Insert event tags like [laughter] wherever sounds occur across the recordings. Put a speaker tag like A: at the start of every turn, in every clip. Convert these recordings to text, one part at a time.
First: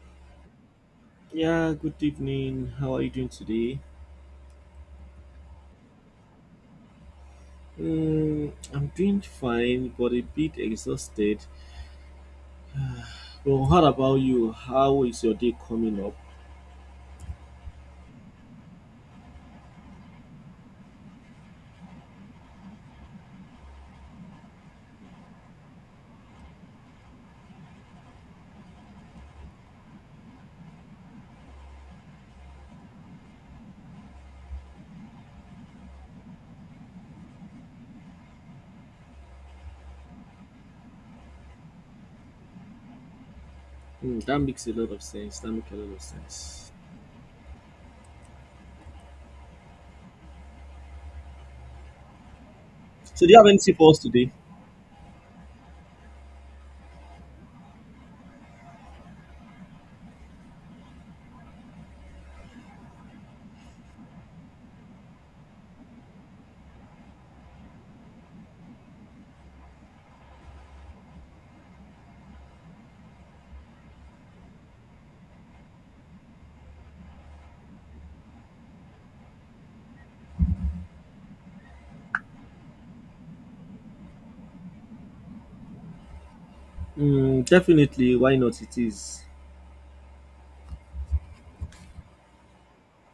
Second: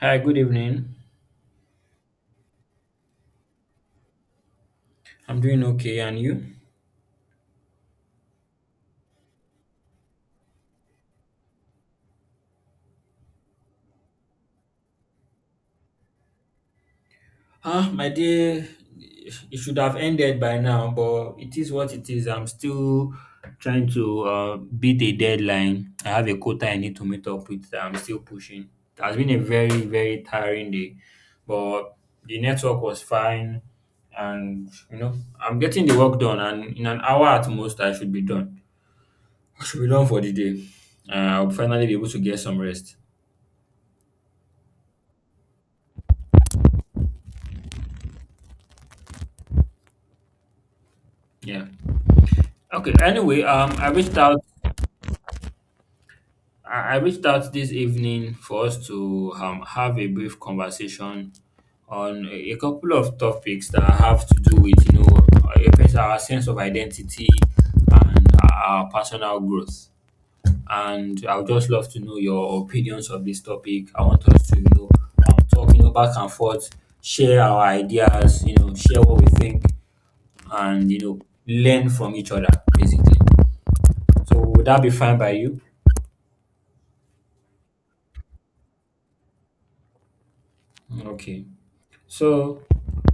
A: Hi, good evening.
B: Yeah, good evening. How are you doing today?
A: I'm doing okay, and you?
B: Mm, I'm doing fine, but a bit exhausted. Well, what about you? How is your day coming up?
A: Ah, my day, it should have ended by now, but it is what it is. I'm still trying to beat a deadline. I have a quota I need to meet up with that I'm still pushing. It has been a very, very tiring day, but the network was fine, and you know, I'm getting the work done, and in an hour at most, I should be done. I should be done for the day. Uh, I'll finally be able to get some rest.
B: Mm, that makes a lot of sense. That makes a lot of sense.
A: Yeah. Okay.
B: So, do you
A: Anyway,
B: have anything
A: I
B: for us
A: reached
B: today?
A: out. I reached out this evening for us to have a brief conversation on a couple of topics that have to do with our sense of identity and our personal growth. And I would just love to know your opinions of this topic. I want us to talk, you know, back and forth, share our ideas, you know, share what we think, and learn from each other basically. So would that be fine by you?
B: Mm, definitely. Why not? It is.
A: Okay, so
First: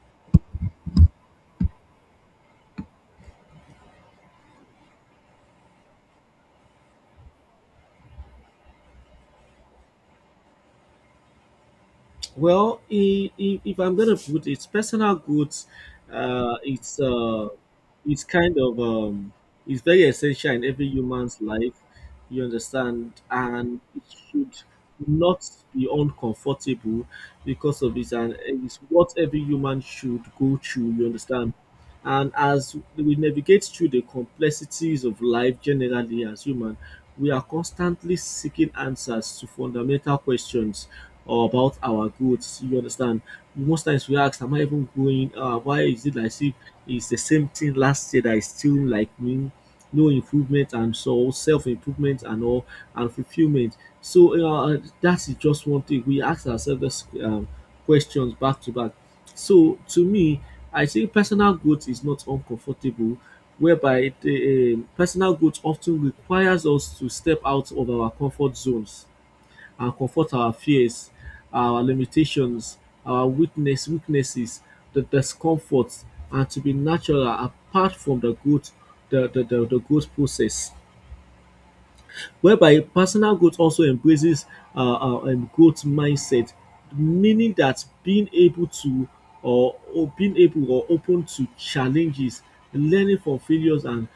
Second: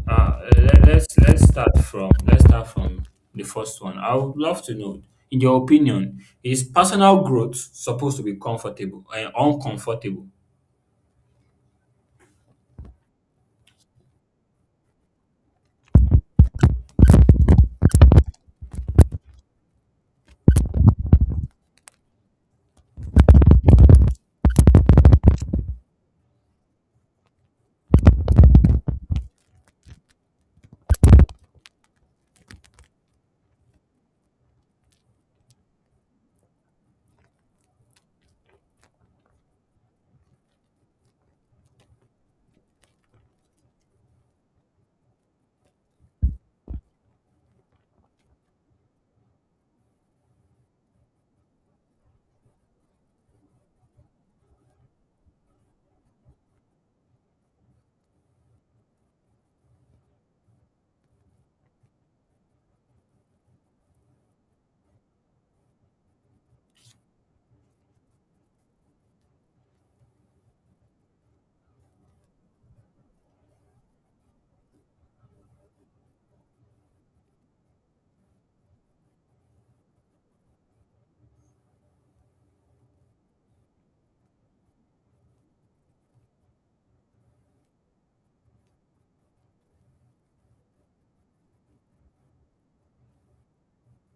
A: let, let's start from the first one. I would love to know, in your opinion, is personal growth supposed to be comfortable and uncomfortable?
B: Well, if I'm gonna put it's personal goods, uh, it's uh, it's kind of it's very essential in every human's life. You understand, and it should not be uncomfortable because of this, and it's what every human should go through. You understand, and as we navigate through the complexities of life generally as human, we are constantly seeking answers to fundamental questions or about our goods. You understand? Most times we ask, am I even going? Why is it like see? It's the same thing last year that is still like me? No improvement and so self improvement and all and fulfillment. So that is just one thing we ask ourselves this, questions back to back. So to me, I think personal growth is not uncomfortable, whereby the personal growth often requires us to step out of our comfort zones and comfort our fears, our limitations, our weaknesses, the discomforts, and to be natural apart from the good, the good process. Whereby personal growth also embraces growth mindset, meaning that being able to or being able or open to challenges, learning from failures and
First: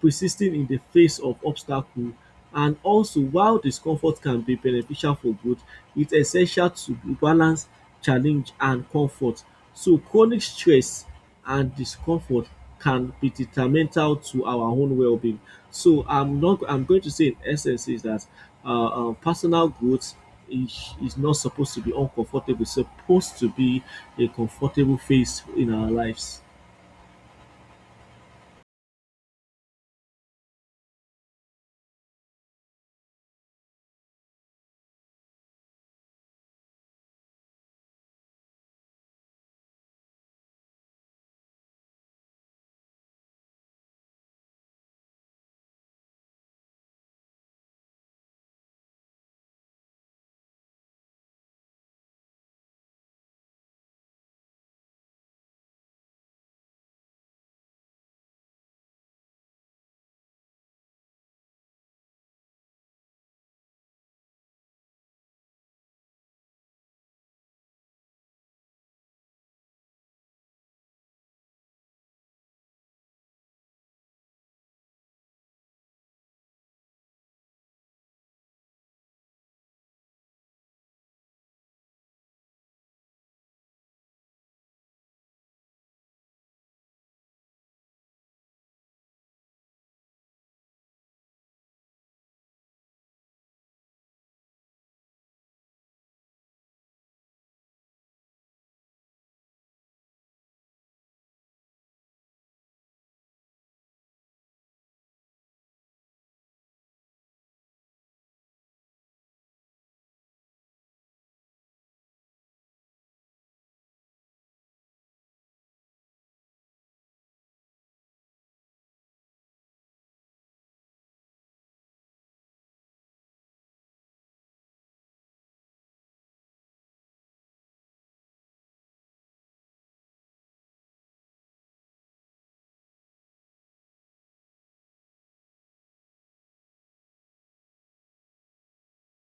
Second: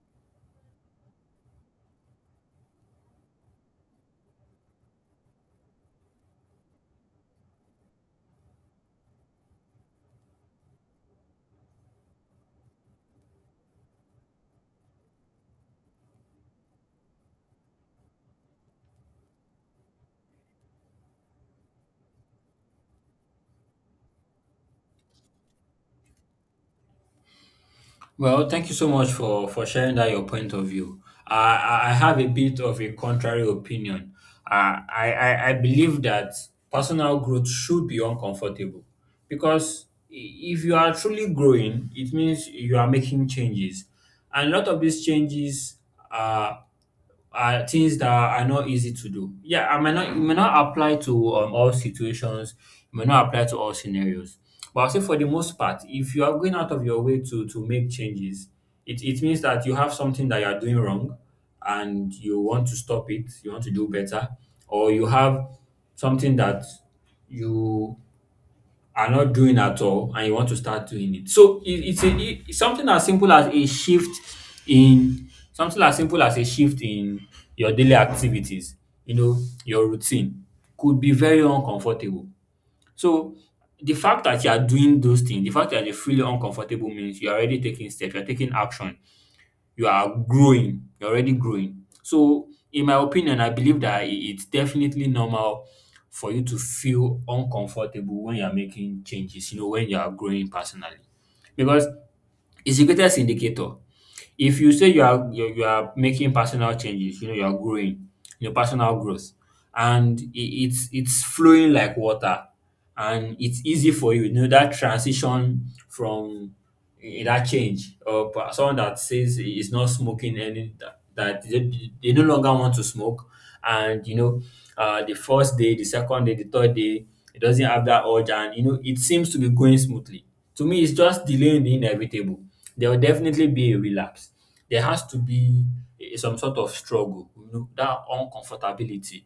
B: persisting in the face of obstacle. And also, while discomfort can be beneficial for growth, it's essential to balance challenge and comfort. So chronic stress and discomfort can be detrimental to our own well-being. So I'm not. I'm going to say in essence is that personal growth is not supposed to be uncomfortable. It's supposed to be a comfortable phase in our lives.
A: Well, thank you so much for sharing that your point of view. Uh, I have a bit of a contrary opinion. I believe that personal growth should be uncomfortable because if you are truly growing, it means you are making changes, and a lot of these changes are are things that are not easy to do. Yeah, I might not it may not apply to all situations, it may not apply to all scenarios. But I'll say for the most part, if you are going out of your way to make changes, it means that you have something that you are doing wrong and you want to stop it, you want to do better, or you have something that you are not doing at all and you want to start doing it. So it's something as simple as a shift in something as simple as a shift in your daily activities, you know, your routine could be very uncomfortable. So the fact that you are doing those things, the fact that you're feeling uncomfortable means you're already taking steps, you're taking action, you are growing, you're already growing. So in my opinion, I believe that it's definitely normal for you to feel uncomfortable when you're making changes, you know, when you are growing personally, because it's the greatest indicator. If you say you are making personal changes, you know, you are growing, your personal growth, and it's flowing like water, and it's easy for you, you know, that transition from that change or someone that says he is not smoking any, that, they no longer want to smoke, and you know, the first day, the second day, the third day, it doesn't have that urge, and you know, it seems to be going smoothly. To me, it's just delaying the inevitable. There will definitely be a relapse. There has to be some sort of struggle, you know, that uncomfortability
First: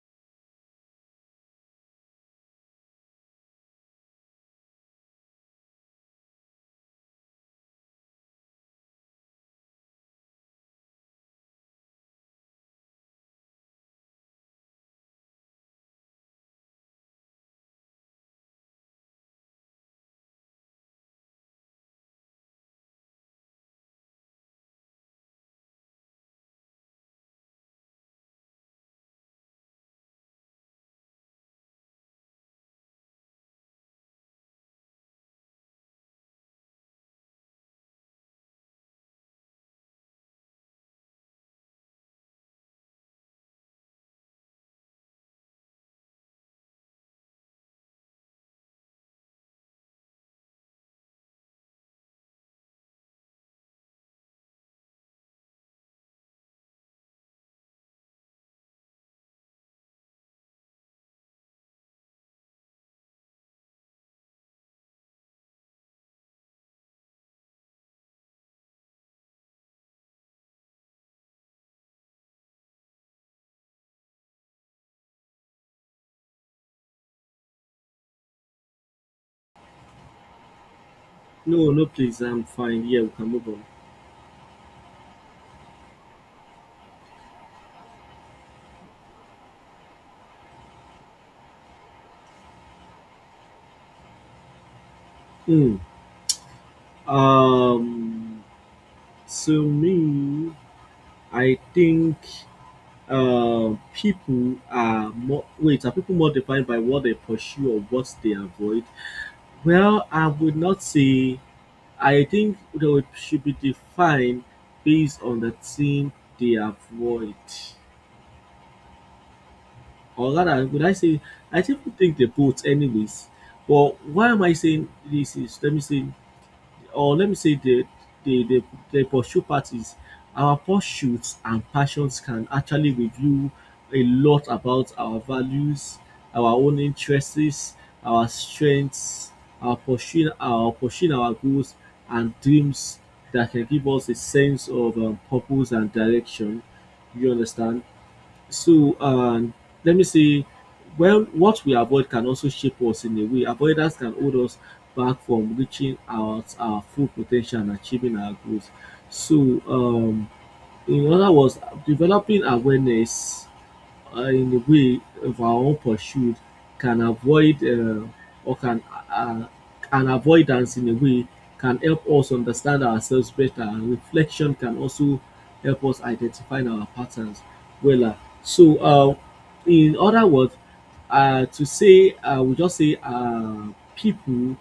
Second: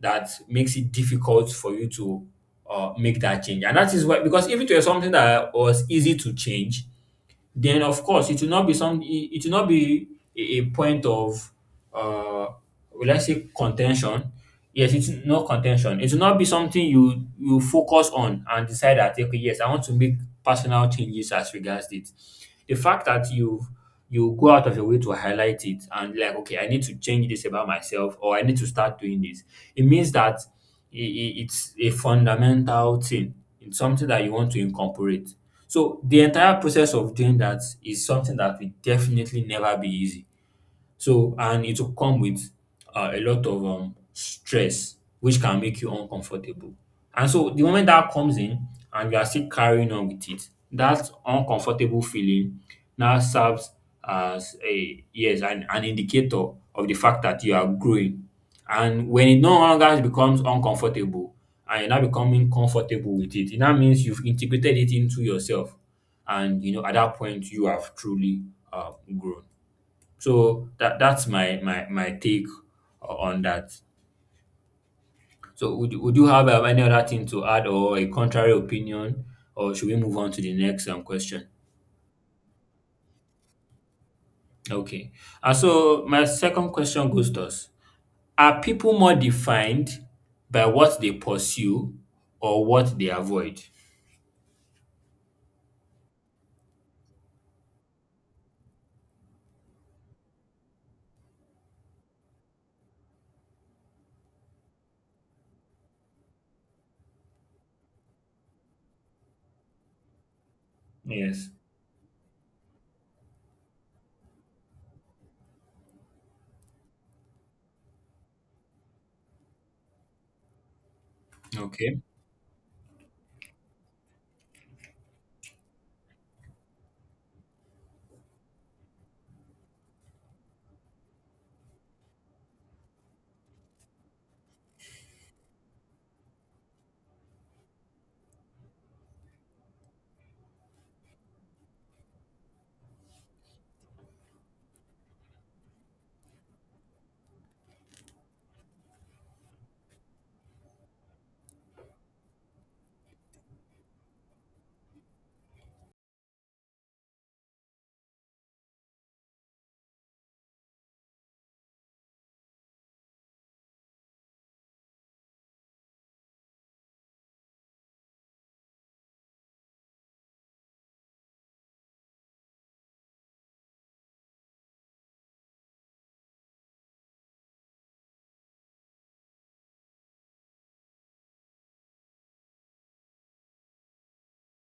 A: that makes it difficult for you to make that change. And that is why, because if it were something that was easy to change, then of course it will not be some it it will not be a point of uh will I say contention. Yes, it's not contention. It will not be something you focus on and decide that okay, yes, I want to make personal changes as regards it. The fact that you go out of your way to highlight it and like, okay, I need to change this about myself or I need to start doing this, it means that it's a fundamental thing. It's something that you want to incorporate. So the entire process of doing that is something that will definitely never be easy. So, and it will come with a lot of stress, which can make you uncomfortable. And so, the moment that comes in and you are still carrying on with it, that uncomfortable feeling now serves as a yes, an indicator of the fact that you are growing. And when it no longer becomes uncomfortable and you're not becoming comfortable with it, it now means you've integrated it into yourself. And you know, at that point, you have truly uh, grown. So that's my take on that. So would you have any other thing to add or a contrary opinion, or should we move on to the next question?
B: No, no, please. I'm fine. Yeah, we can move
A: Okay. And so my second question goes thus: Are people more defined by what they pursue or what they avoid?
B: on. Hmm. So me, I think people are more. Wait, are people more defined by what they pursue or what they avoid? Well, I would not say.
A: Yes.
B: I think they would- should be defined based on the thing they avoid. Or rather, would I say, I still
A: Okay.
B: think they both, anyways. But why am I saying this is, let me say, or let me say the the, the pursuit parties, our pursuits and passions can actually reveal a lot about our values, our own interests, our strengths, our goals and dreams that can give us a sense of purpose and direction. You understand? So, let me say, well, what we avoid can also shape us in a way. Avoidance can hold us back from reaching out our full potential and achieving our goals. So, in other words, developing awareness in a way of our own pursuit can avoid or can uh, an avoidance in a way can help us understand ourselves better and reflection can also help us identify our patterns. Well, so uh, in other words, to say I we just say people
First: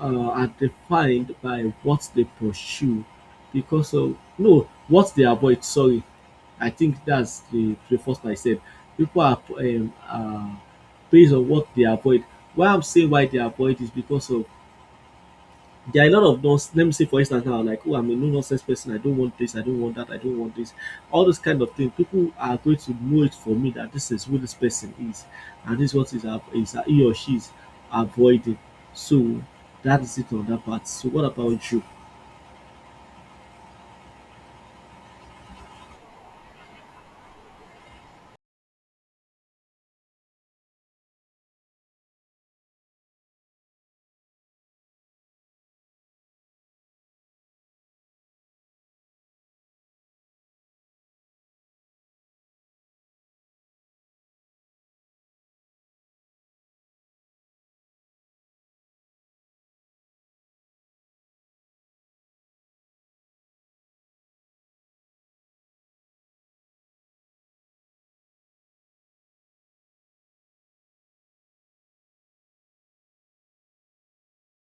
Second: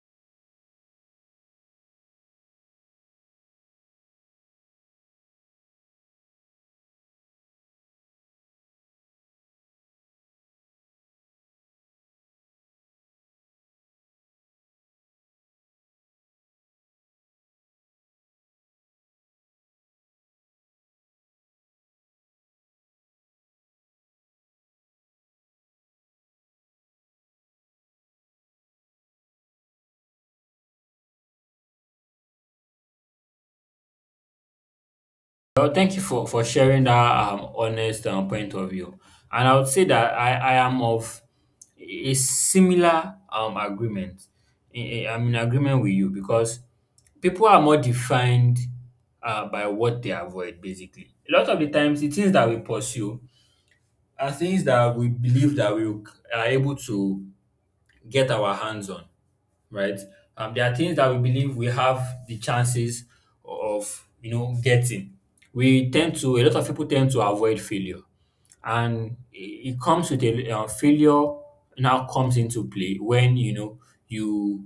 B: are defined by what they pursue because of no what they avoid, sorry. I think that's the first I said, people are based on what they avoid. Why I'm saying why they avoid is because of there are a lot of those. Let me see, for instance, now, like, oh, I'm a no nonsense person. I don't want this. I don't want that. I don't want this. All those kind of things. People are going to know it for me that this is who this person is, and this is what is, is he or she is avoiding. So that is it on that part. So what about you?
A: Well, thank you for sharing that honest point of view. And I would say that I am of a similar agreement. I'm in agreement with you because people are more defined by what they avoid, basically. A lot of the times, the things that we pursue are things that we believe that we are able to get our hands on, right? There are things that we believe we have the chances of, you know, getting. A lot of people tend to avoid failure, and it comes with a failure now comes into play when you know you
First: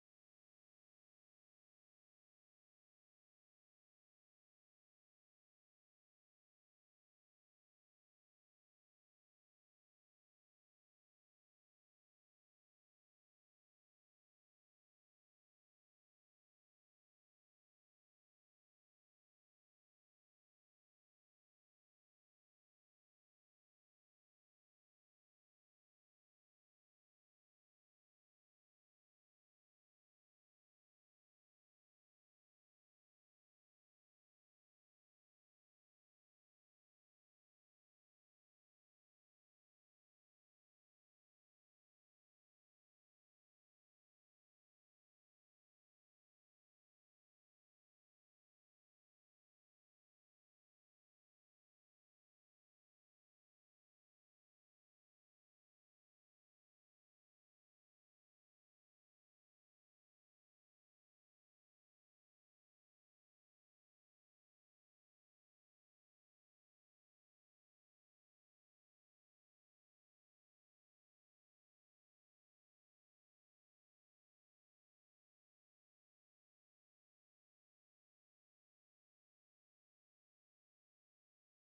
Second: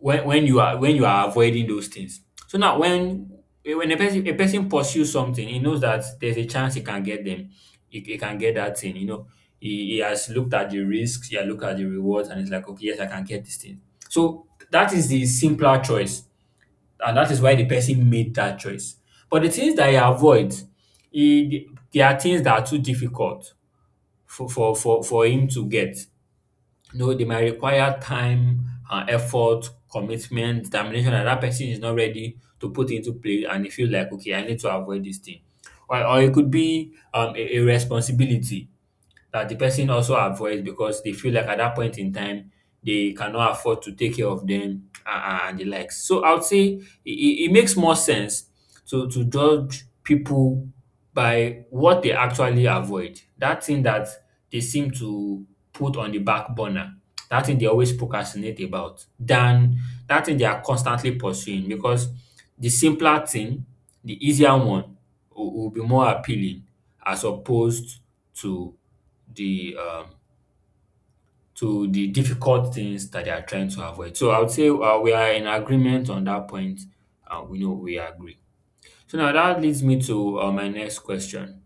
A: when you are avoiding those things. So now when a person pursues something, he knows that there's a chance he can get them, he can get that thing, you know, he has looked at the risks, he has looked at the rewards, and it's like, okay, yes, I can get this thing. So that is the simpler choice, and that is why the person made that choice. But the things that he avoids, there are things that are too difficult for him to get. You know, they might require time, effort, commitment, determination, and that person is not ready to put into play, and they feel like, okay, I need to avoid this thing. Or it could be a responsibility that the person also avoids because they feel like at that point in time they cannot afford to take care of them, and the likes. So I would say it makes more sense to judge people by what they actually avoid. That thing that they seem to put on the back burner, that thing they always procrastinate about, than that thing they are constantly pursuing, because the simpler thing, the easier one, will be more appealing as opposed to the um to the difficult things that they are trying to avoid. So I would say we are in agreement on that point. We know we agree. So now that leads me to my next question:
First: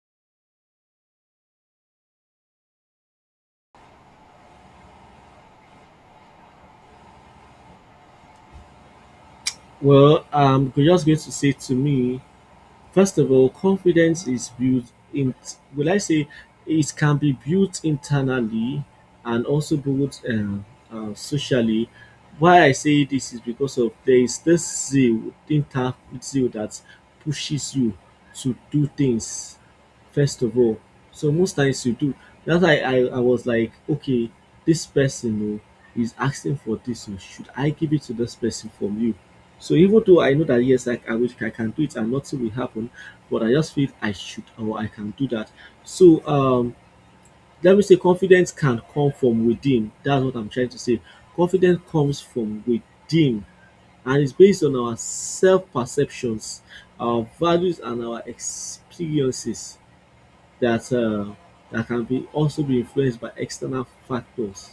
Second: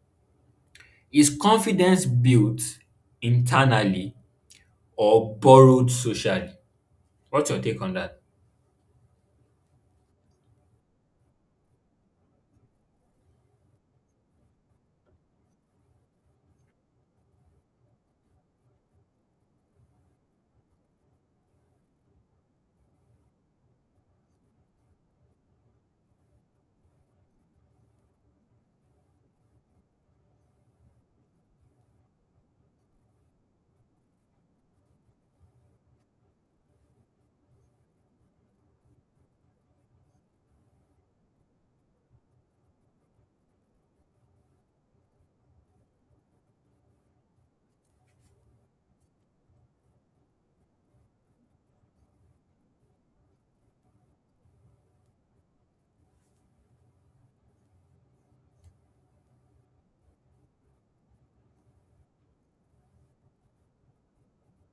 A: Is confidence built internally or borrowed socially? What's your take on that?
B: Well, you're just going to say to me, first of all, confidence is built in, will I say, it can be built internally and also built socially. Why I say this is because of there is this zeal, inner zeal that pushes you to do things first of all. So most times you do. That's why I was like, okay, this person, oh, is asking for this. Oh, should I give it to this person from you? So even though I know that yes, I wish I can do it and nothing will happen, but I just feel I should or I can do that. So, let me say confidence can come from within. That's what I'm trying to say. Confidence comes from within and it's based on our self perceptions, our values, and our experiences that, that can be also be influenced by external factors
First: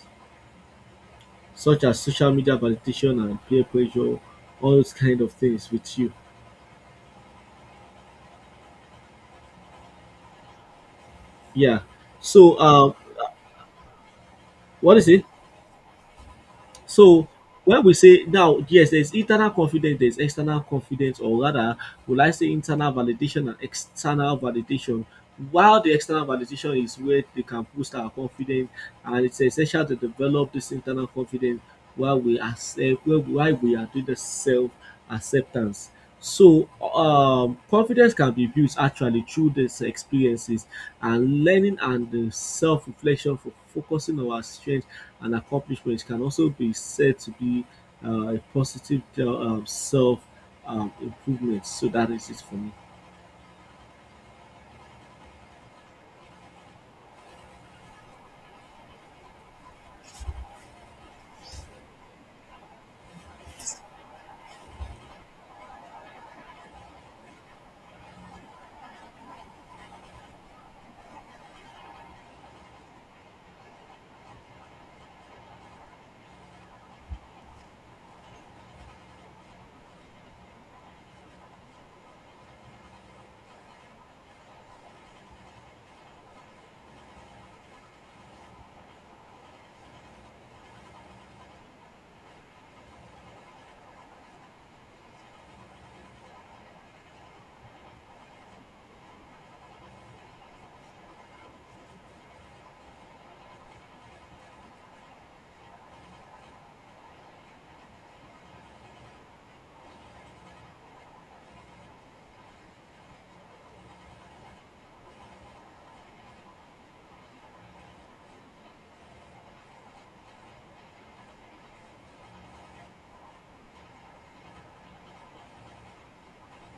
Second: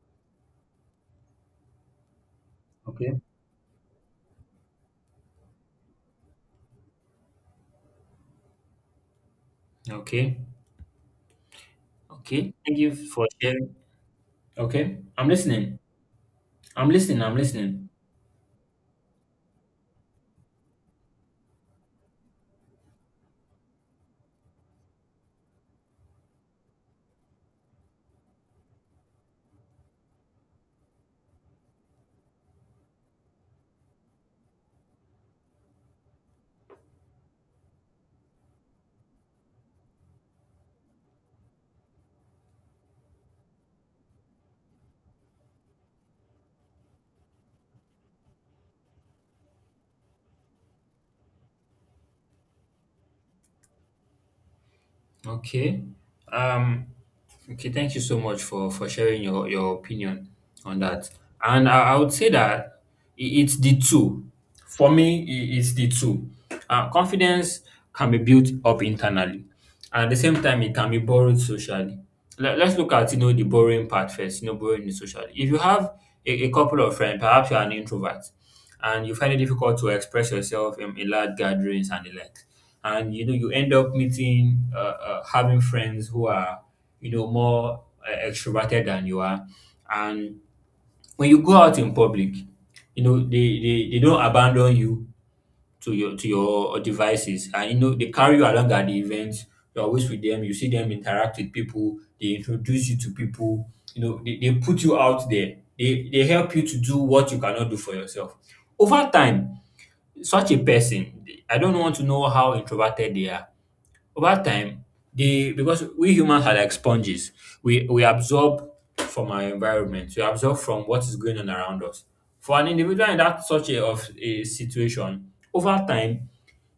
B: such as social media
A: Okay.
B: validation and peer pressure, all those kind of things with you.
A: Okay,
B: Yeah.
A: okay.
B: So
A: Thank
B: uh,
A: you for sharing. Okay,
B: what is it?
A: I'm listening. I'm listening.
B: So
A: I'm
B: when
A: listening.
B: we say now, yes, there's internal confidence, there's external confidence, or rather, will I say internal validation and external validation? While the external validation is where they can boost our confidence, and it's essential to develop this internal confidence while we are self, while we are doing the self acceptance. So, confidence can be built actually through these experiences and learning and the self reflection for focusing on our strengths and accomplishments can also be said to be a positive self improvement. So, that is it for me.
A: Okay. Um, okay, thank you so much for sharing your opinion on that. And I would say that it's the two. For me, it's the two. Confidence can be built up internally, and at the same time, it can be borrowed socially. Let's look at, you know, the borrowing part first. You know, borrowing it socially. If you have a couple of friends, perhaps you are an introvert, and you find it difficult to express yourself in large gatherings and the like. And you know, you end up meeting, having friends who are, you know, more extroverted than you are. And when you go out in public, you know, they don't abandon you to your devices, and you know, they carry you along at the events. You're always with them. You see them interact with people. They introduce you to people. You know, they put you out there. They help you to do what you cannot do for yourself. Over time, such a person, I don't want to know how introverted they are. Over time, they, because we humans are like sponges. We absorb from our environment. We absorb from what is going on around us. For an individual in that such a of a situation, over time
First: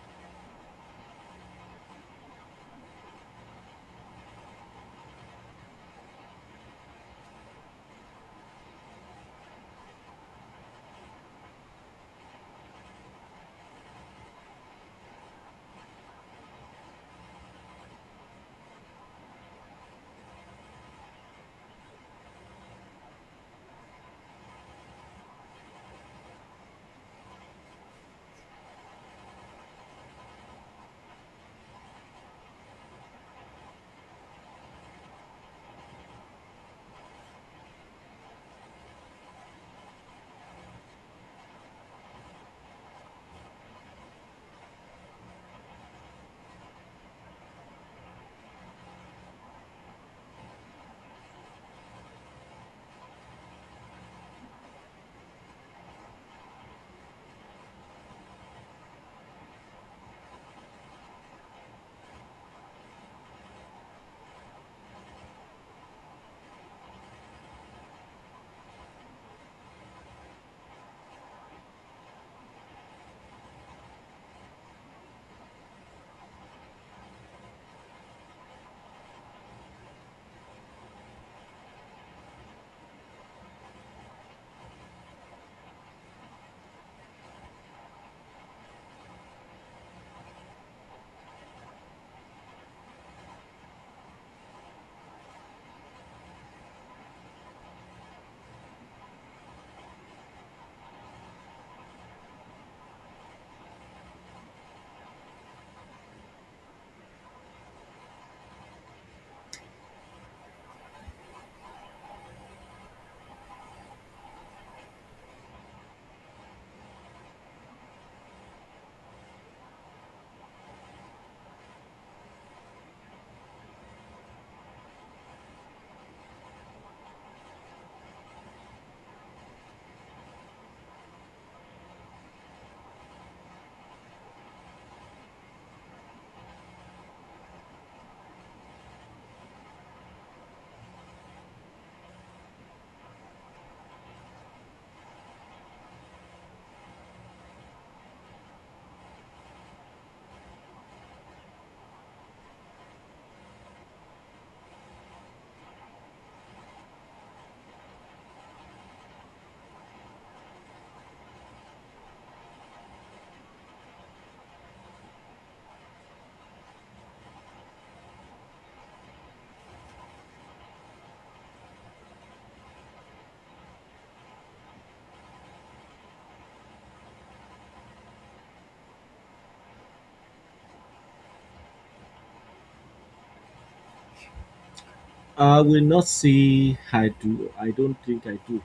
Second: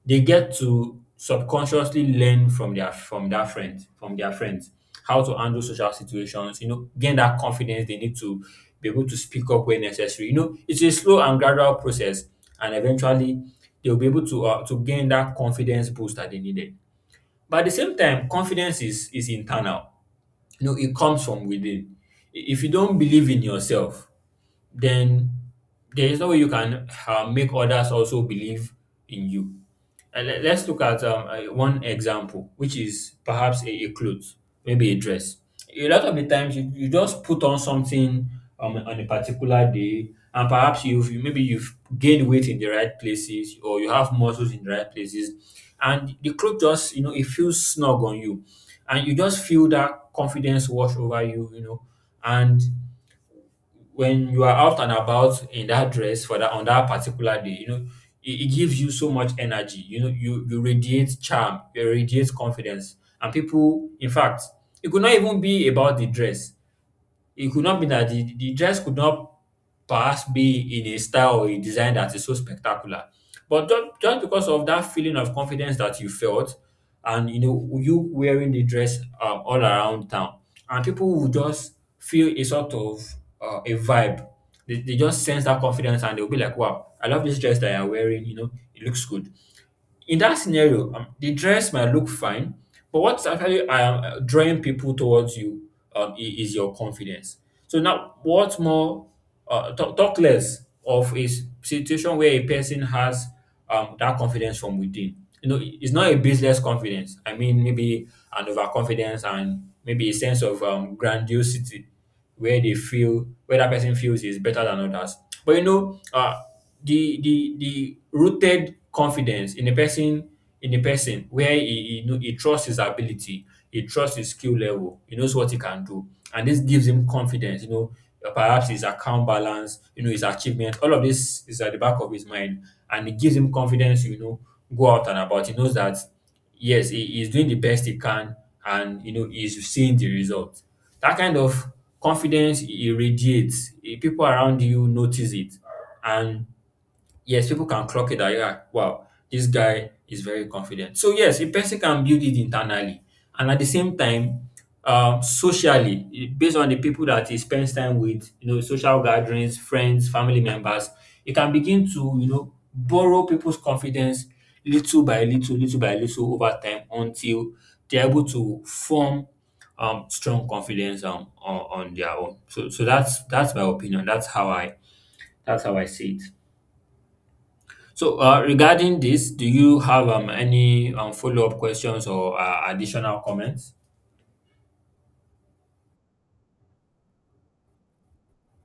A: they get to subconsciously learn from their friends how to handle social situations. Gain that confidence they need to be able to speak up when necessary. It's a slow and gradual process, and eventually they'll be able to gain that confidence boost that they needed. But at the same time, confidence is internal. It comes from within. If you don't believe in yourself, then there is no way you can make others also believe in you. And let's look at one example, which is perhaps a clothes, maybe a dress. A lot of the times, you just put on something on a particular day, and perhaps maybe you've gained weight in the right places, or you have muscles in the right places, and the clothes just. It feels snug on you, and you just feel that confidence wash over you, and when you are out and about in that dress for that on that particular day, it gives you so much energy. You radiate charm, you radiate confidence, and people. In fact, it could not even be about the dress. It could not be that the dress could not perhaps be in a style or a design that is so spectacular. But just because of that feeling of confidence that you felt, and you wearing the dress all around town, and people will just feel a sort of a vibe. They just sense that confidence, and they'll be like, wow, I love this dress that you're wearing. It looks good. In that scenario, the dress might look fine, but what's actually drawing people towards you is your confidence. So now, what more talk less of a situation where a person has that confidence from within. It's not a baseless confidence. I mean, maybe an overconfidence and maybe a sense of grandiosity, where they feel where that person feels is better than others. But the rooted confidence in a person, where he know he trusts his ability, he trusts his skill level, he knows what he can do, and this gives him confidence. Perhaps his account balance, his achievement, all of this is at the back of his mind, and it gives him confidence. Go out and about. He knows that yes, he's doing the best he can, and he's seeing the result. That kind of confidence he irradiates. People around you notice it, and yes, people can clock it that yeah, wow, this guy is very confident. So yes, a person can build it internally, and at the same time, socially, based on the people that he spends time with, social gatherings, friends, family members, he can begin to borrow people's confidence little by little, little by little, over time until they're able to form strong confidence on their own. So that's my opinion. That's how I see it. So, regarding this, do you have any follow-up questions or additional comments?
B: I will not say I do, I don't think I do.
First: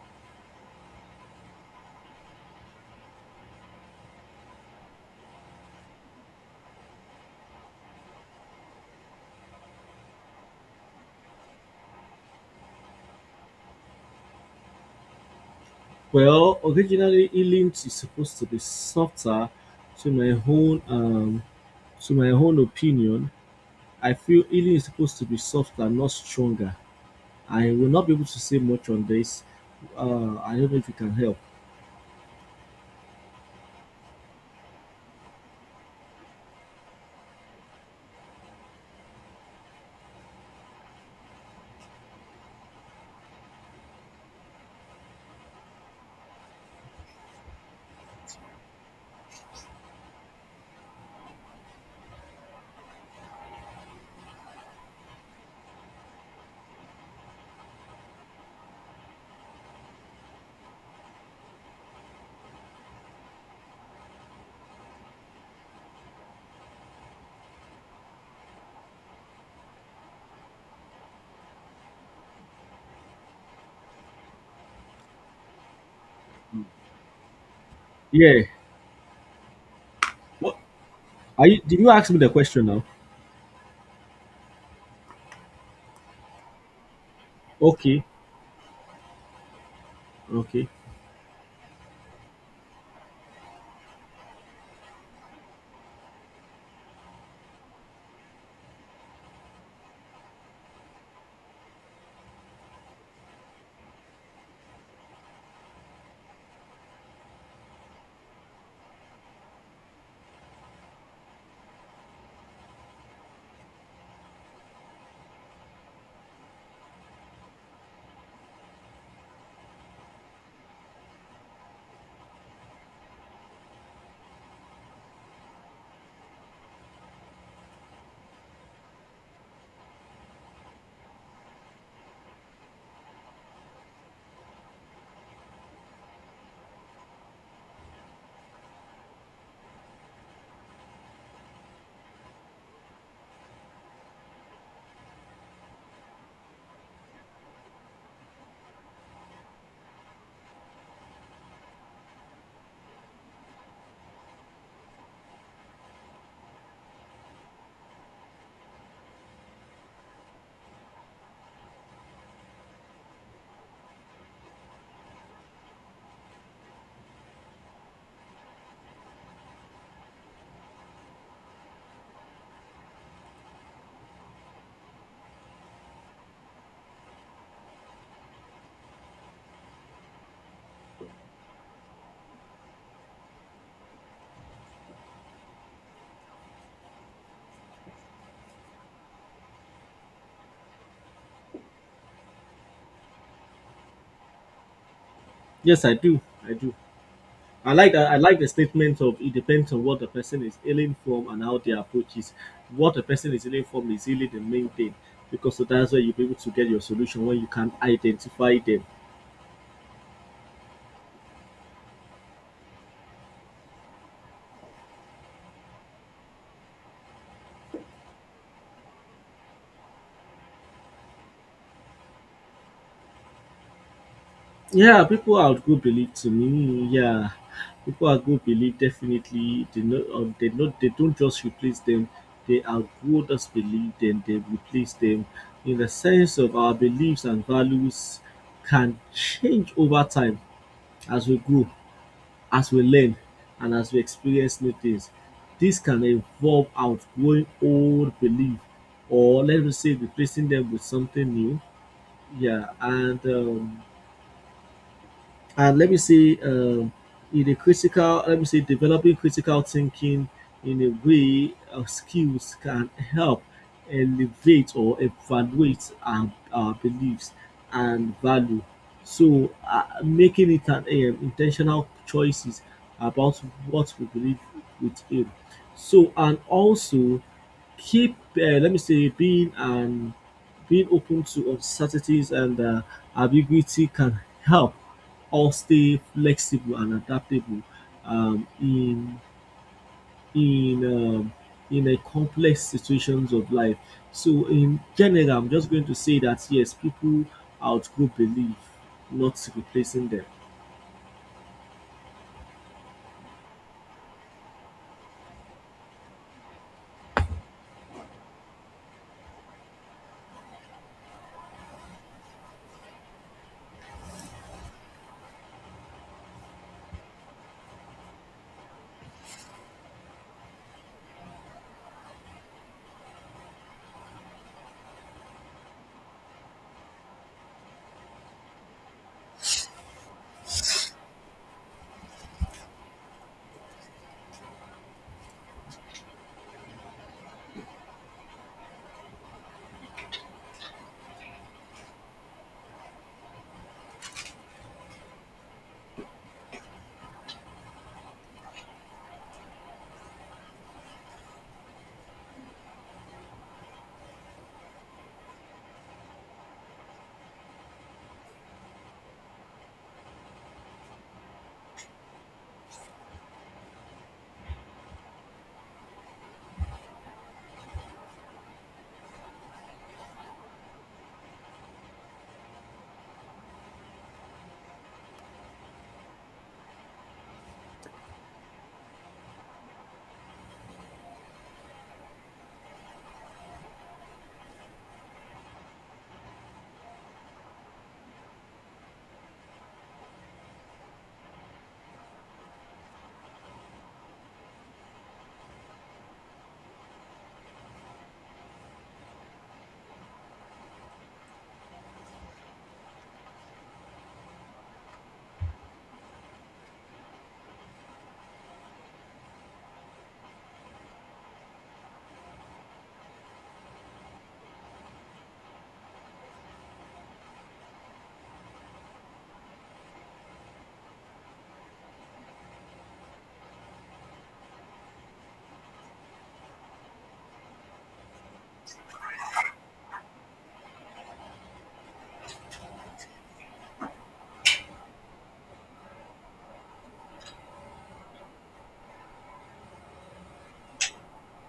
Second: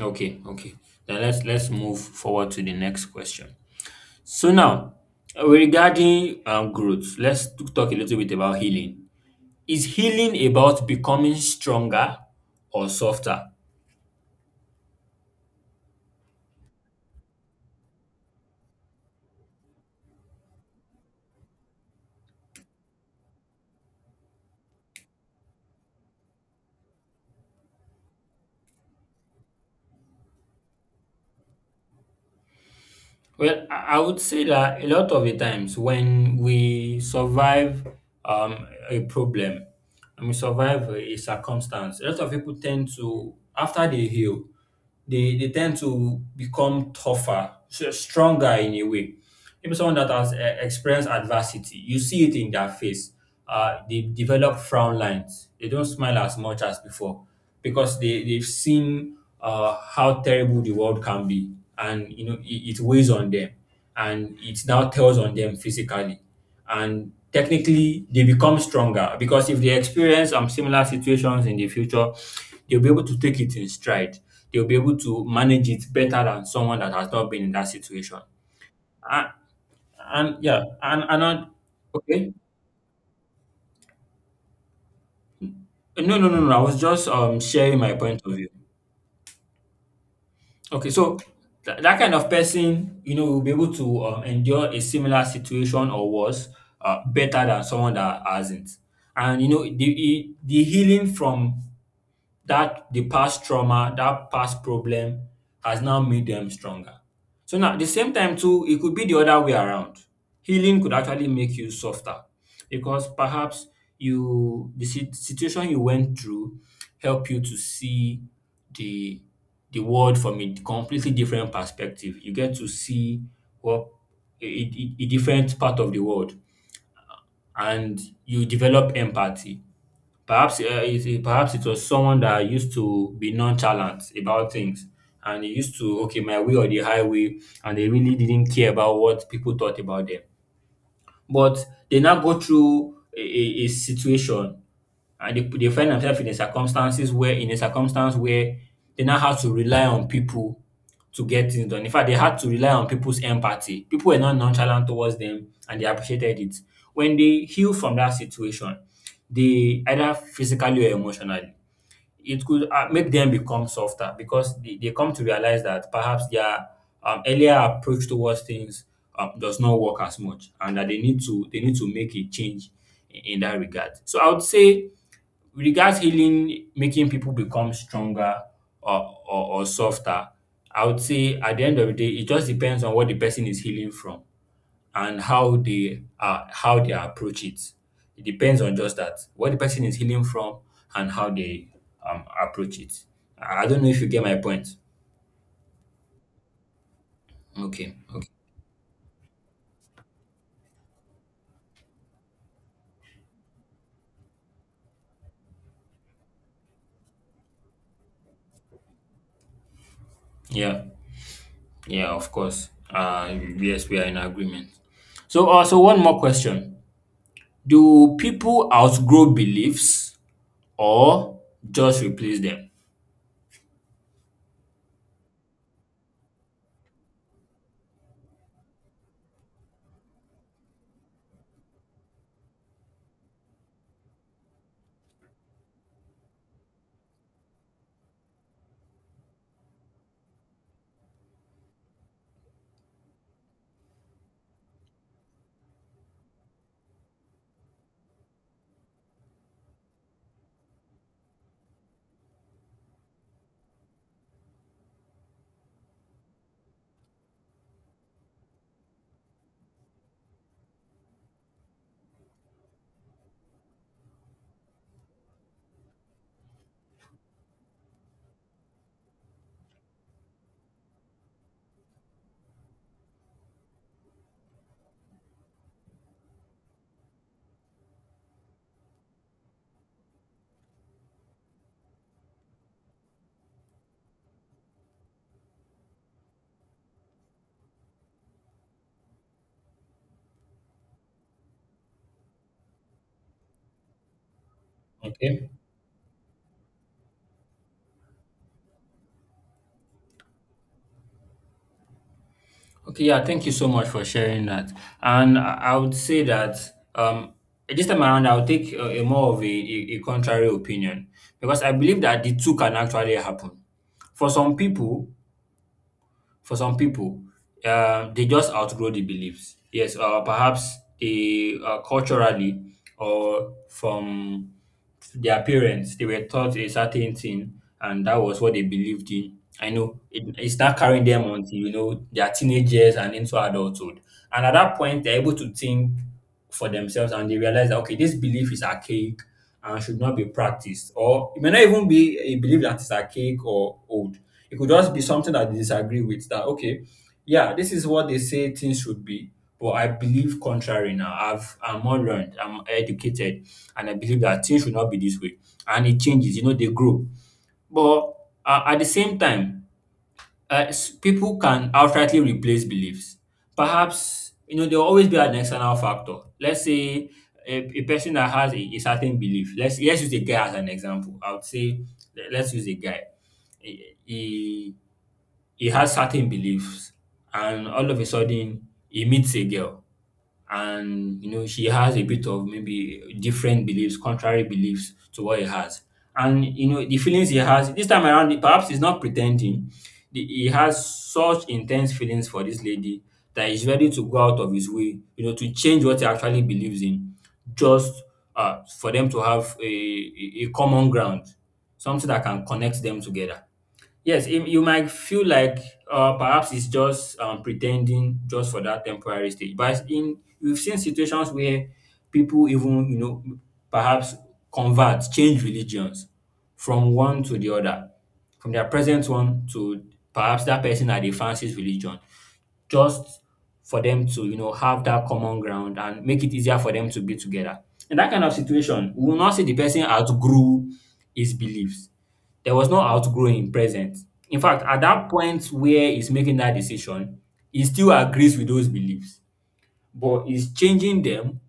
A: Okay, okay. Then let's move forward to the next question. So now, regarding growth, let's talk a little bit about healing. Is healing about becoming stronger or softer?
B: Well, originally, healing is supposed to be softer to my own um, to my own opinion. I feel healing is supposed to be softer, not stronger. I will not be able to say much on this. I don't know if you can help.
A: Well, I would say that a lot of the times when we survive a problem and we survive a circumstance, a lot of people tend to, after they heal, they tend to become tougher, stronger in a way. Maybe someone that has experienced adversity. You see it in their face. They develop frown lines. They don't smile as much as before because they've seen how terrible the world can be. And, it weighs on them. And it now tells on them physically. And technically, they become stronger because if they experience similar situations in the future, they'll be able to take it in stride. They'll be able to manage it better than someone that has not been in that situation.
B: Yeah.
A: And
B: What
A: yeah, and
B: are
A: another.
B: you? Did you ask me the
A: Okay.
B: question now?
A: No, no, no, no. I was just sharing my
B: Okay.
A: point of view.
B: Okay.
A: Okay, so that kind of person, will be able to endure a similar situation or worse, better than someone that hasn't. And the healing from that the past trauma, that past problem, has now made them stronger. So now, at the same time too, it could be the other way around. Healing could actually make you softer because perhaps you the sit- situation you went through help you to see the the world from a completely different perspective. You get to see what a different part of the world, and you develop empathy. Perhaps it was someone that used to be nonchalant about things, and he used to okay my way or the highway, and they really didn't care about what people thought about them. But they now go through a situation, and they find themselves in a circumstances where in a circumstance where they now have to rely on people to get things done. In fact, they had to rely on people's empathy. People were not nonchalant towards them and they appreciated it. When they heal from that situation, they either physically or emotionally, it could make them become softer because they come to realize that perhaps their earlier approach towards things does not work as much, and that they need to make a change in that regard. So I would say, with regards healing making people become stronger, or softer, I would say at the end of the day it just depends on what the person is healing from and how they approach it. It depends on just that, what the person is healing from and how they approach it. I don't know if you get my point.
B: Yes, I do. I do. I like
A: Okay.
B: that. I
A: Okay.
B: like the statement of it depends on what the person is healing from and how their approach is. What the person is healing from is really the main thing, because that's where you'll be able to get your solution when you can identify them.
A: Yeah. Yeah. Of course. Yes, we are in agreement. So one more question: Do people outgrow beliefs or just replace them?
B: Yeah, people are outgrew believe to me. Yeah, people are outgrew believe definitely. They not, they not, they don't just replace them. They outgrow those believe then they replace them. In the sense of our beliefs and values can change over time as we grow, as we learn, and as we experience new things. This can involve outgrowing old belief, or let me say, replacing them with something new. Yeah, and let me see. In a critical let me see, developing critical thinking in a way of skills can help elevate or evaluate our beliefs and value. So making it an intentional choices about what we believe within. So and also keep let me say being an being open to uncertainties and ambiguity can help us stay flexible and adaptable um, in in um, in a complex situations of life. So in general,
A: Okay.
B: I'm just going to say that yes, people outgrow belief, not replacing them.
A: Okay, yeah, thank you so much for sharing that. And I would say that um, this time around, I'll take a more of a contrary opinion because I believe that the two can actually happen. For some people, for some people, they just outgrow the beliefs. Yes, or perhaps they culturally or from their parents they were taught a certain thing, and that was what they believed in. I know it's not carrying them until their teenage years and into adulthood, and at that point they're able to think for themselves, and they realize that okay, this belief is archaic and should not be practiced. Or it may not even be a belief that is archaic or old, it could just be something that they disagree with, that okay, yeah, this is what they say things should be, but I believe contrary now. I'm more learned, I'm educated, and I believe that things should not be this way. And it changes, you know, they grow. But at the same time, people can outrightly replace beliefs. Perhaps, you know, there will always be an external factor. Let's say a person that has a certain belief. Let's use a guy as an example. I would say let's use a guy. He, he he has certain beliefs, and all of a sudden he meets a girl, and you know she has a bit of maybe different beliefs contrary beliefs to what he has, and you know the feelings he has this time around, perhaps he's not pretending. He has such intense feelings for this lady that he's ready to go out of his way, to change what he actually believes in, just for them to have a common ground, something that can connect them together. Yes, you might feel like perhaps it's just pretending just for that temporary stage. But in we've seen situations where people even perhaps convert, change religions from one to the other, from their present one to perhaps that person that they fancy's religion, just for them to have that common ground and make it easier for them to be together. In that kind of situation, we will not see the person outgrew his beliefs. There was no outgrowing present. In fact, at that point where he's making that decision, he still agrees with those beliefs, but he's changing them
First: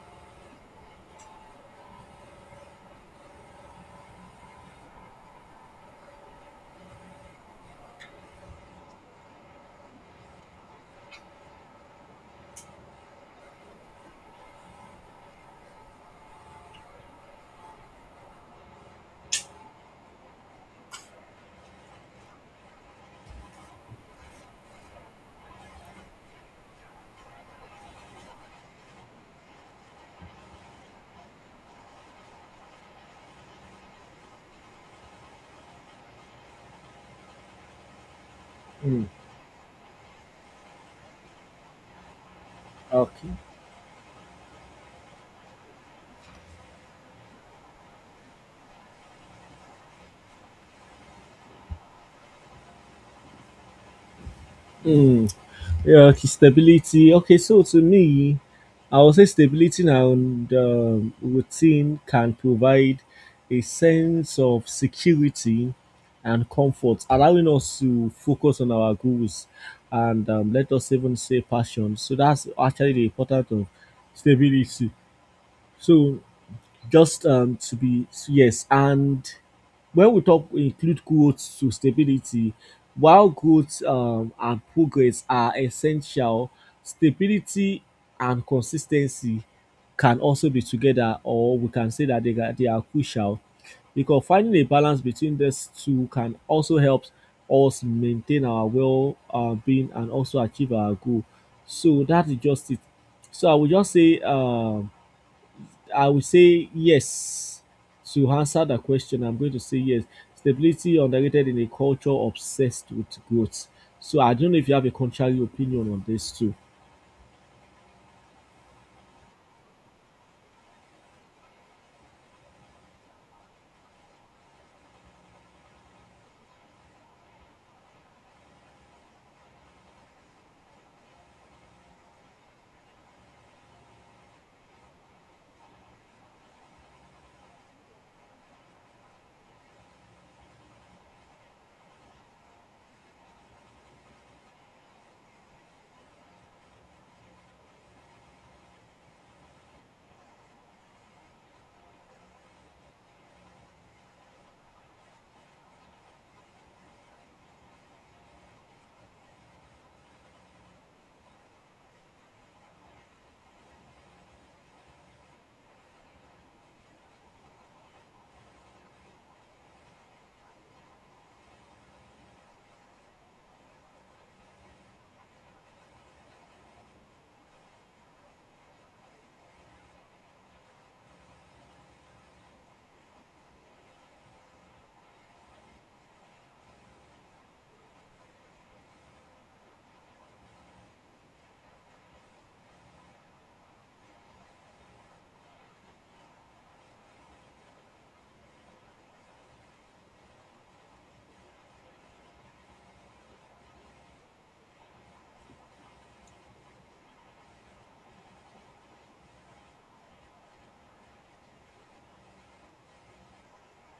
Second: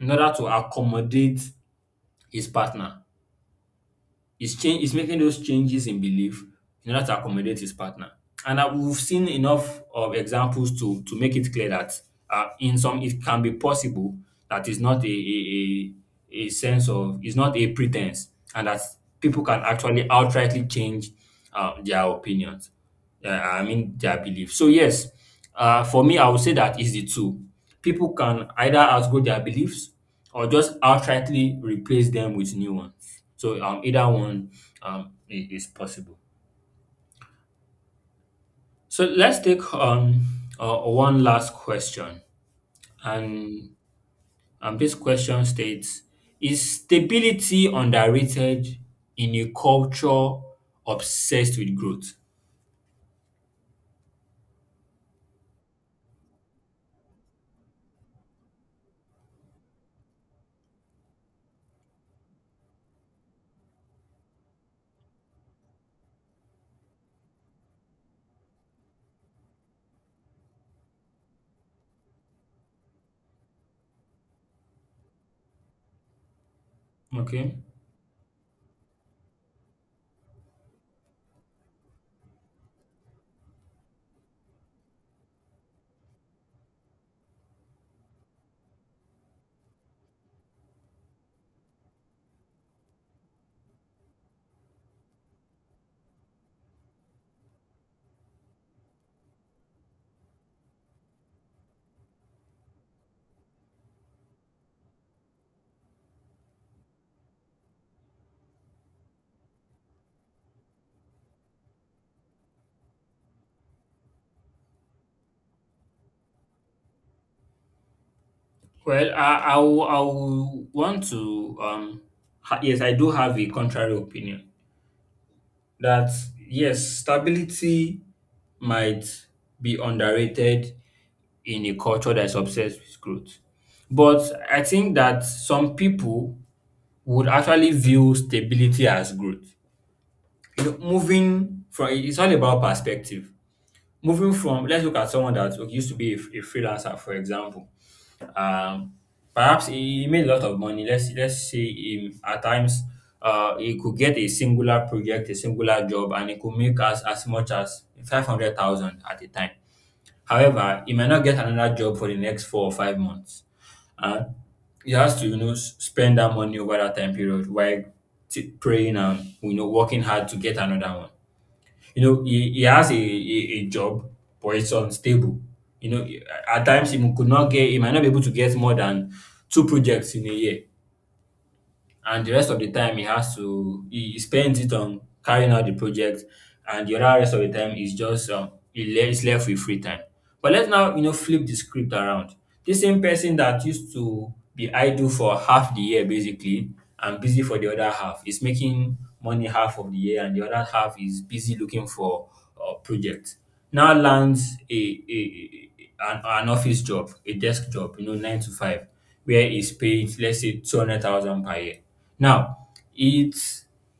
A: in order to accommodate his partner. He's making those changes in belief in order to accommodate his partner. And we've seen enough of examples to make it clear that in some it can be possible that it's not a sense of it's not a pretense, and that people can actually outrightly change their opinions. Yeah, I mean their belief. So yes, for me, I would say that is the two. People can either outgrow their beliefs or just outrightly replace them with new ones. So either one is possible. So
B: Mm.
A: let's take one last question,
B: Okay.
A: and this question states: Is stability underrated in a culture obsessed with growth?
B: Mm. Yeah, okay, stability. Okay, so to me, I would say stability and routine can provide a sense of security and comfort, allowing us to focus on our goals and let us even say passion. So that's actually the importance of stability. So just
A: Okay.
B: to be yes, and when we talk we include growth to stability, while growth and progress are essential, stability and consistency can also be together, or we can say that they are crucial because finding a balance between these two can also help us maintain our well being and also achieve our goal. So that is just it. So I would just say I will say yes. To answer that question, I'm going to say yes. Stability underrated in a culture obsessed with growth. So I don't know if you have a contrary opinion on this too.
A: Well, I will want to. Yes, I do have a contrary opinion that yes, stability might be underrated in a culture that is obsessed with growth. But I think that some people would actually view stability as growth. You know, moving from it's all about perspective. Moving from, let's look at someone that used to be a freelancer, for example. Um, perhaps he made a lot of money. Let's say him at times he could get a singular project, a singular job, and he could make as much as 500,000 at a time. However, he might not get another job for the next 4 or 5 months, and he has to you know spend that money over that time period while praying and you know working hard to get another one. You know, he has a job, but it's unstable. You know, at times he could not get, he might not be able to get more than two projects in a year, and the rest of the time he has to he spends it on carrying out the project, and the other rest of the time is just he's left with free time. But let's now you know flip the script around. This same person that used to be idle for half the year basically and busy for the other half is making money half of the year, and the other half is busy looking for projects, now lands an office job, a desk job, you know, 9 to 5, where he's paid let's say 200,000 per year. Now, it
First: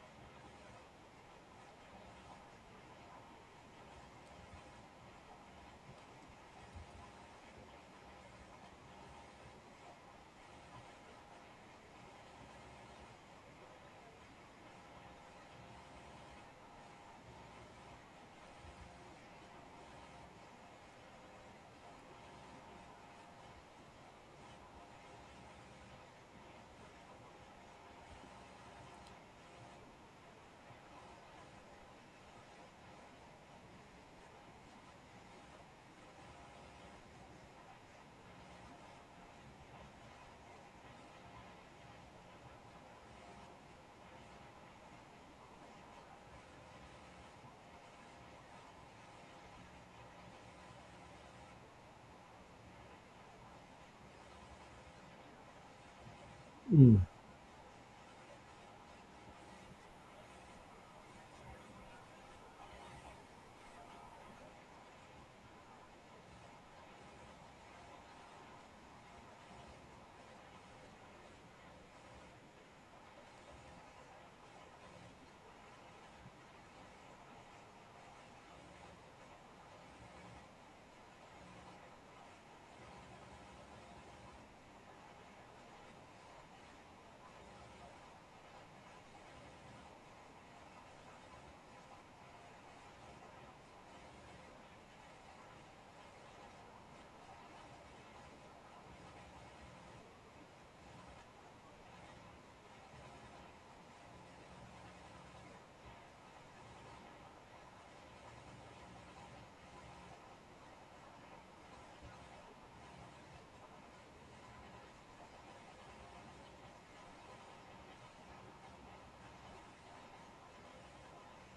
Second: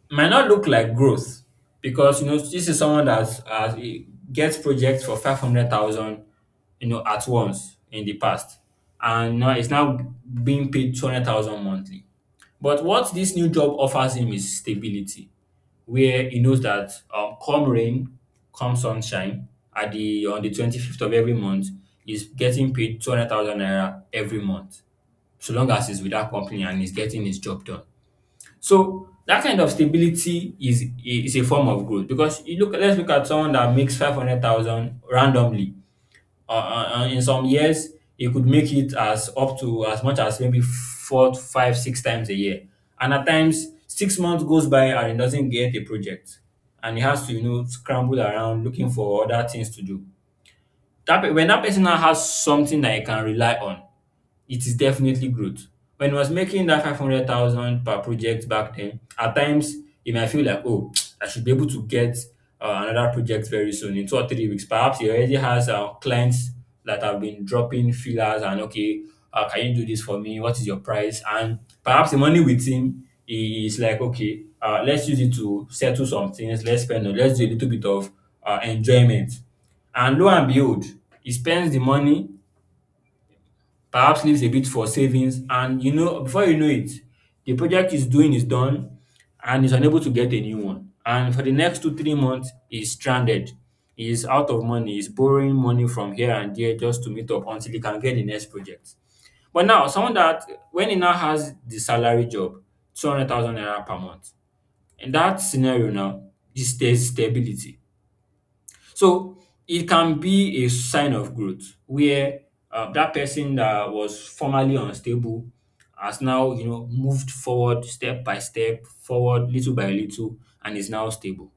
A: might not look like growth because you know this is someone that gets projects for 500,000 you know at once in the past, and now it's now being paid 200,000 monthly. But what this new job offers him is stability, where he knows that come rain, come sunshine, at the on the 25th of every month, he's getting paid 200,000 naira every month, so long as he's with that company and he's getting his job done. So that kind of stability is a form of growth, because you look let's look at someone that makes 500,000 randomly. In some years, he could make it as up to as much as maybe four, five, six times a year, and at times 6 months goes by and he doesn't get a project, and he has to you know scramble around looking for other things to do. When that person now has something that he can rely on, it is definitely growth. When he was making that
B: Hmm.
A: 500,000 per project back then, at times he might feel like, oh, [tsk] I should be able to get another project very soon in 2 or 3 weeks. Perhaps he already has clients that have been dropping fillers and, okay, can you do this for me? What is your price? And perhaps the money with him is like, okay, let's use it to settle some things, let's spend, let's do a little bit of enjoyment. And lo and behold, he spends the money, perhaps leaves a bit for savings, and you know before you know it, the project is done, and is unable to get a new one, and for the next 2 3 months he's stranded, he's out of money, he's borrowing money from here and there just to meet up until he can get the next project. But now, someone that, when he now has the salary job, 200,000 naira per month, in that scenario now is there's stability. So it can be a sign of growth, where that person that was formerly unstable has now, you know, moved forward step by step, forward little by little, and is now stable,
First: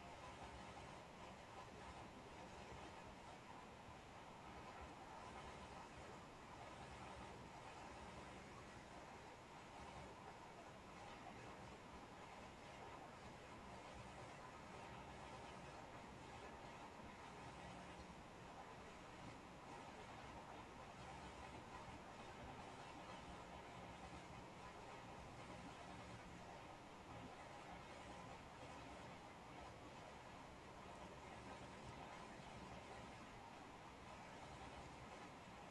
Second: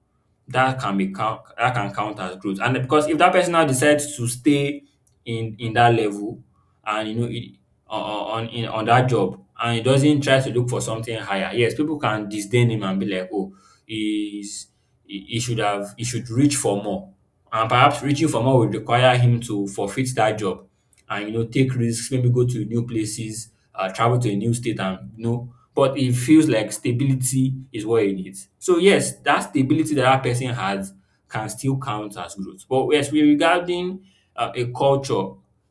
A: that can count as growth. And because if that person now decides to stay in that level and you know it, on that job, and he doesn't try to look for something higher, yes, people can disdain him and be like, oh, he's he should have he should reach for more, and perhaps reaching for more would require him to forfeit that job and you know take risks, maybe go to new places, travel to a new state, and you know, but it feels like stability is what you need. So yes, that stability that that person has can still count as growth. But yes, we regarding a culture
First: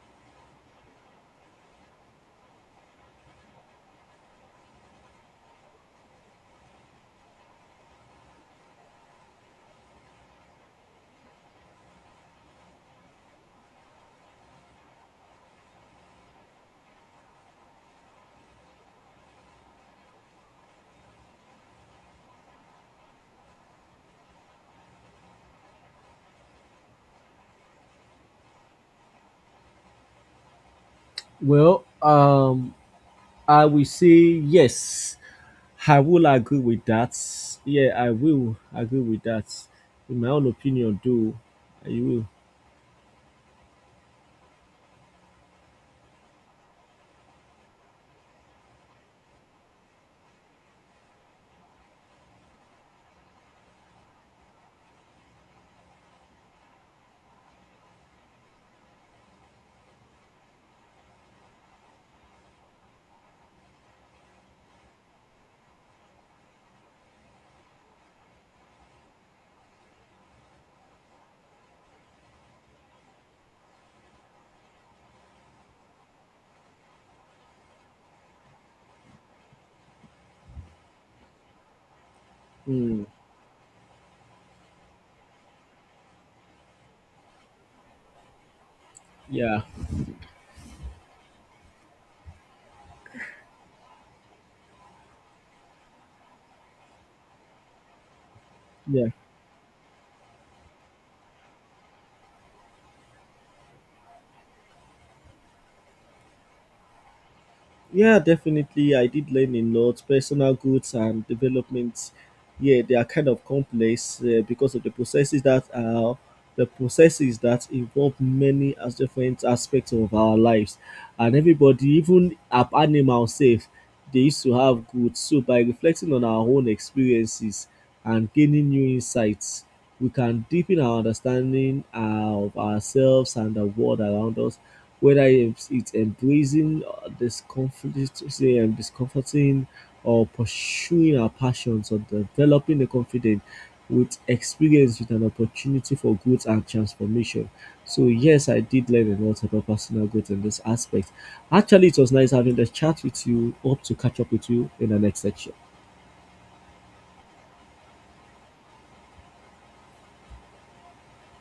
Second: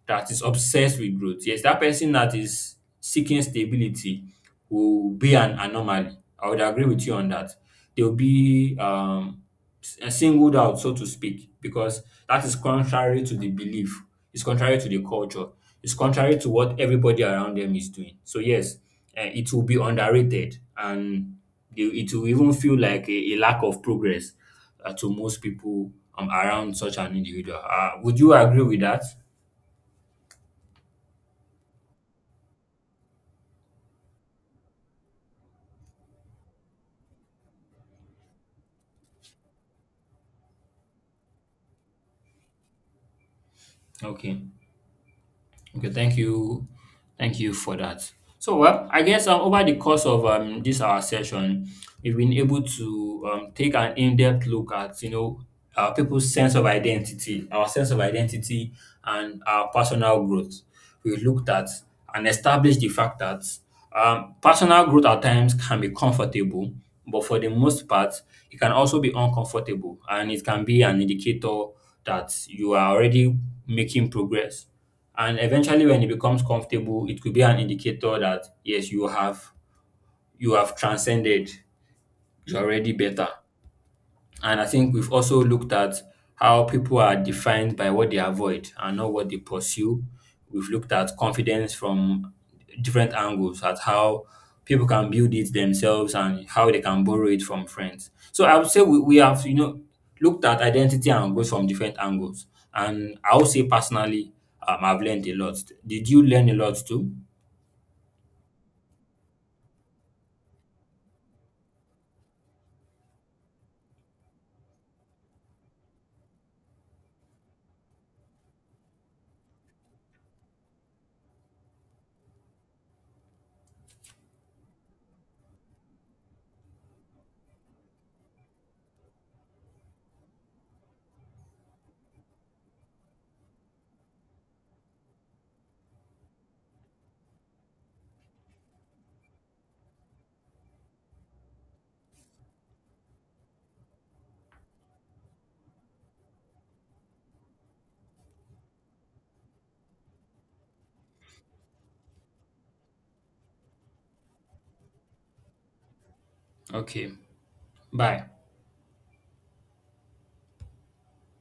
A: that is obsessed with growth. Yes, that person that is seeking stability will be an anomaly. I would agree with you on that. They'll be singled out, so to speak, because that is contrary to the belief, it's contrary to the culture, it's contrary to what everybody around them is doing. So, yes, it will be underrated, and it will even feel like a lack of progress to most people around such an individual. Would you agree with that?
B: Well, I will say yes. I will agree with that. Yeah, I will agree with that. In my own opinion, do you
A: Okay. Okay, thank you. Thank you for that. So, well, I guess over the course of this our session, we've been able to take an in-depth look at, you know, our people's sense of identity, our sense of identity, and our personal growth. We looked at and established the fact that personal growth at times can be comfortable, but for the most part, it can also be uncomfortable, and it can be an indicator that you are already making progress, and eventually when it becomes comfortable, it could be an indicator that yes, you have transcended. You're
B: will?
A: already
B: Hmm.
A: better. And I think we've also looked at how people are defined by what they avoid and not what they
B: Yeah,
A: pursue. We've looked at confidence from different angles, at how people can build it themselves and how they can borrow it from friends. So I would say we,
B: yeah.
A: we have, you know, looked at identity and growth from different angles. And I would say personally, I've learned a lot. Did you learn a lot too?
B: Yeah, definitely. I did learn a lot. Personal goods and developments, yeah, they are kind of complex because of the processes that are the processes that involve many as different aspects of our lives. And everybody, even up animals, safe, they used to have goods. So by reflecting on our own experiences and gaining new insights, we can deepen our understanding of ourselves and the world around us whether it's embracing discomfort, say, discomforting or pursuing our passions or developing the confidence with experience with an opportunity for growth and transformation. So yes, I did learn a lot about personal growth in this aspect. Actually, it was nice having the chat with you. Hope to catch up with you in the next section.
A: Okay. Bye.